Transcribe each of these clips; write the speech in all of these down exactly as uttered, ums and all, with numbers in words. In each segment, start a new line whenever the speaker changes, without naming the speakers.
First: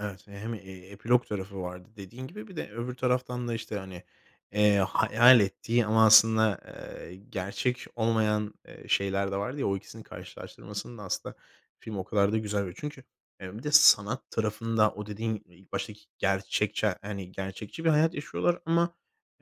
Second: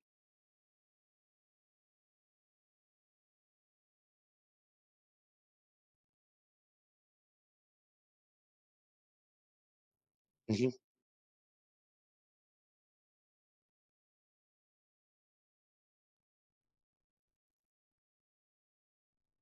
Evet, hem, eee, epilog tarafı vardı dediğin gibi bir de öbür taraftan da, işte, hani, eee, hayal ettiği ama aslında, eee, gerçek olmayan, eee, şeyler de vardı ya o ikisinin
Hı hı.
karşılaştırmasında aslında film o kadar da güzel. [unintelligible] Çünkü, eee, bir de sanat tarafında o dediğin ilk baştaki gerçekçi, hani, gerçekçi bir hayat yaşıyorlar, ama,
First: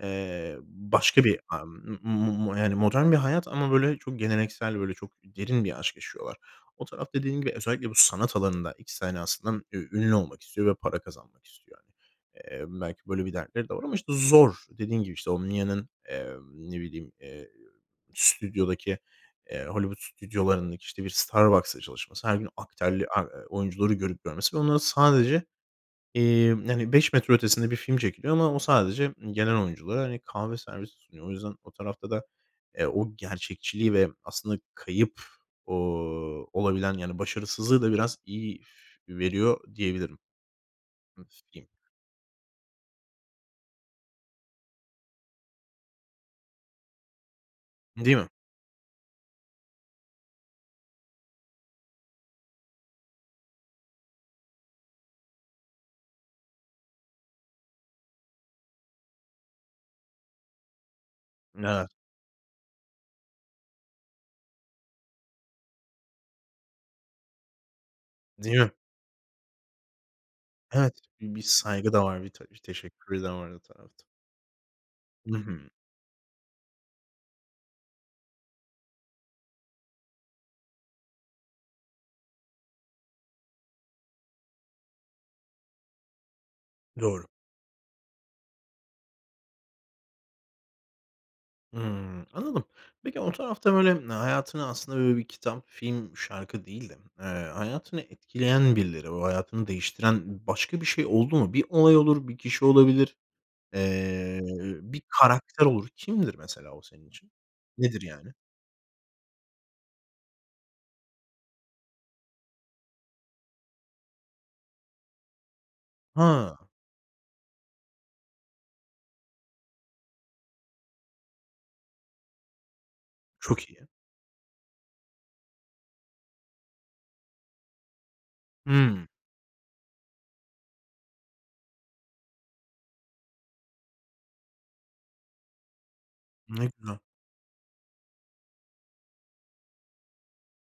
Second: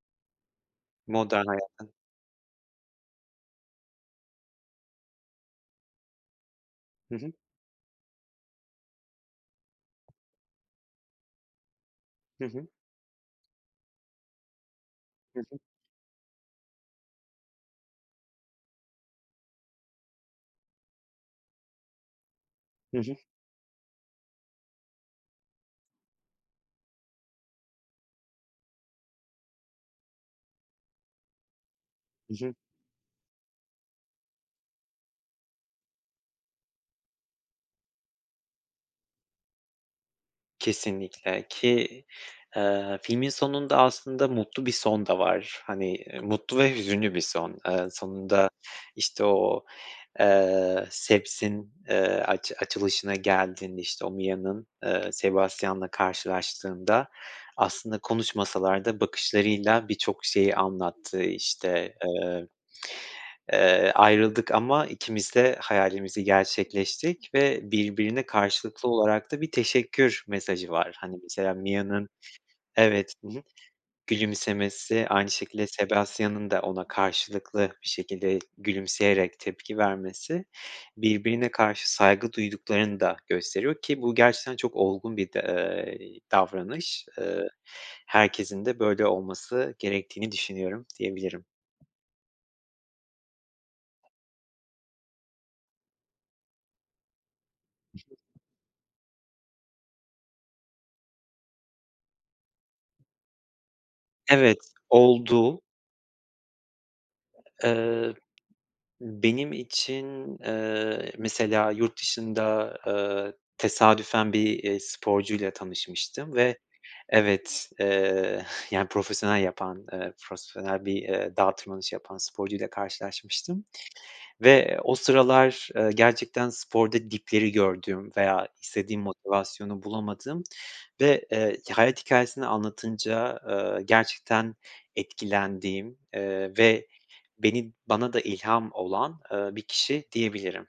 eee, başka bir
Modern
a
hayatta.
m m yani modern bir hayat ama, böyle, çok geleneksel, böyle, çok derin bir aşk yaşıyorlar. O taraf
Hı hı.
dediğin gibi özellikle bu sanat alanında ikisi aynı aslında ü ünlü olmak istiyor ve para kazanmak istiyor, hani.
Hı
Eee,
hı.
belki böyle bir dertleri de var ama işte zor. Dediğim gibi işte o
Hı hı.
Mia'ın, eee, ne bileyim, eee, stüdyodaki, eee, Hollywood stüdyolarındaki, işte, bir Starbucks'da çalışması
Hı hı.
[unintelligible] oyuncuları görüp görmesi ve onlar sadece, eee, hani, beş metre ötesinde bir film çekiliyor ama o sadece m gelen oyunculara, hani, kahve servisi sunuyor. O yüzden o tarafta da,
Hı hı.
eee, o gerçekçiliği ve aslında kayıp, ooo, olabilen yani başarısızlığı da biraz iyi veriyor diyebilirim. Nasıl
Kesinlikle,
diyeyim?
ki, eee, filmin sonunda aslında mutlu bir son da var, hani, eee, mutlu ve hüzünlü bir son. Eee,
Değil mi?
sonunda işte o, eee, Seb's'in, eee, aç açılışına geldiğinde işte o Mia'nın, eee, Sebastian'la karşılaştığında aslında konuşmasalar da bakışlarıyla birçok şeyi anlattığı,
Evet.
işte, eee, eee, ayrıldık ama ikimiz de hayalimizi gerçekleştik ve birbirine
Değil mi?
karşılıklı olarak da bir teşekkür mesajı
Evet,
var, hani,
b bir
mesela
saygı da
Mia'nın
var, bir te
evet,
teşekkürü
hı
de
hı
var o tarafta.
gülümsemesi aynı
Hı hı.
şekilde Sebastian'ın da ona karşılıklı bir şekilde gülümseyerek tepki vermesi birbirine karşı saygı duyduklarını da gösteriyor ki bu gerçekten çok olgun bir de, eee, davranış.
Doğru.
Iıı, herkesin de böyle olması gerektiğini düşünüyorum diyebilirim.
Hımm, anladım. Peki o tarafta böyle hayatını aslında böyle bir kitap, film, şarkı değil de, eee, hayatını etkileyen birileri, o hayatını değiştiren başka bir şey oldu mu? Bir olay olur, bir kişi olabilir, eee,
Evet
bir
oldu.
karakter olur. Kimdir mesela o senin için? Nedir
Eee,
yani?
benim için, eee, mesela yurt dışında, eee, tesadüfen bir, eee, sporcuyla tanışmıştım ve
Ha.
evet, eee, yani profesyonel yapan, eee, frosfonel bir, eee, dağ tırmanışı yapan sporcuyla karşılaşmıştım
Çok iyi.
ve o sıralar, eee, gerçekten sporda dipleri gördüğüm veya istediğim
Hıı.
motivasyonu bulamadığım ve, eee, hayat hikayesini anlatınca, eee, gerçekten etkilendiğim, eee,
Ne
ve
güzel.
beni bana da ilham olan, eee, bir kişi diyebilirim.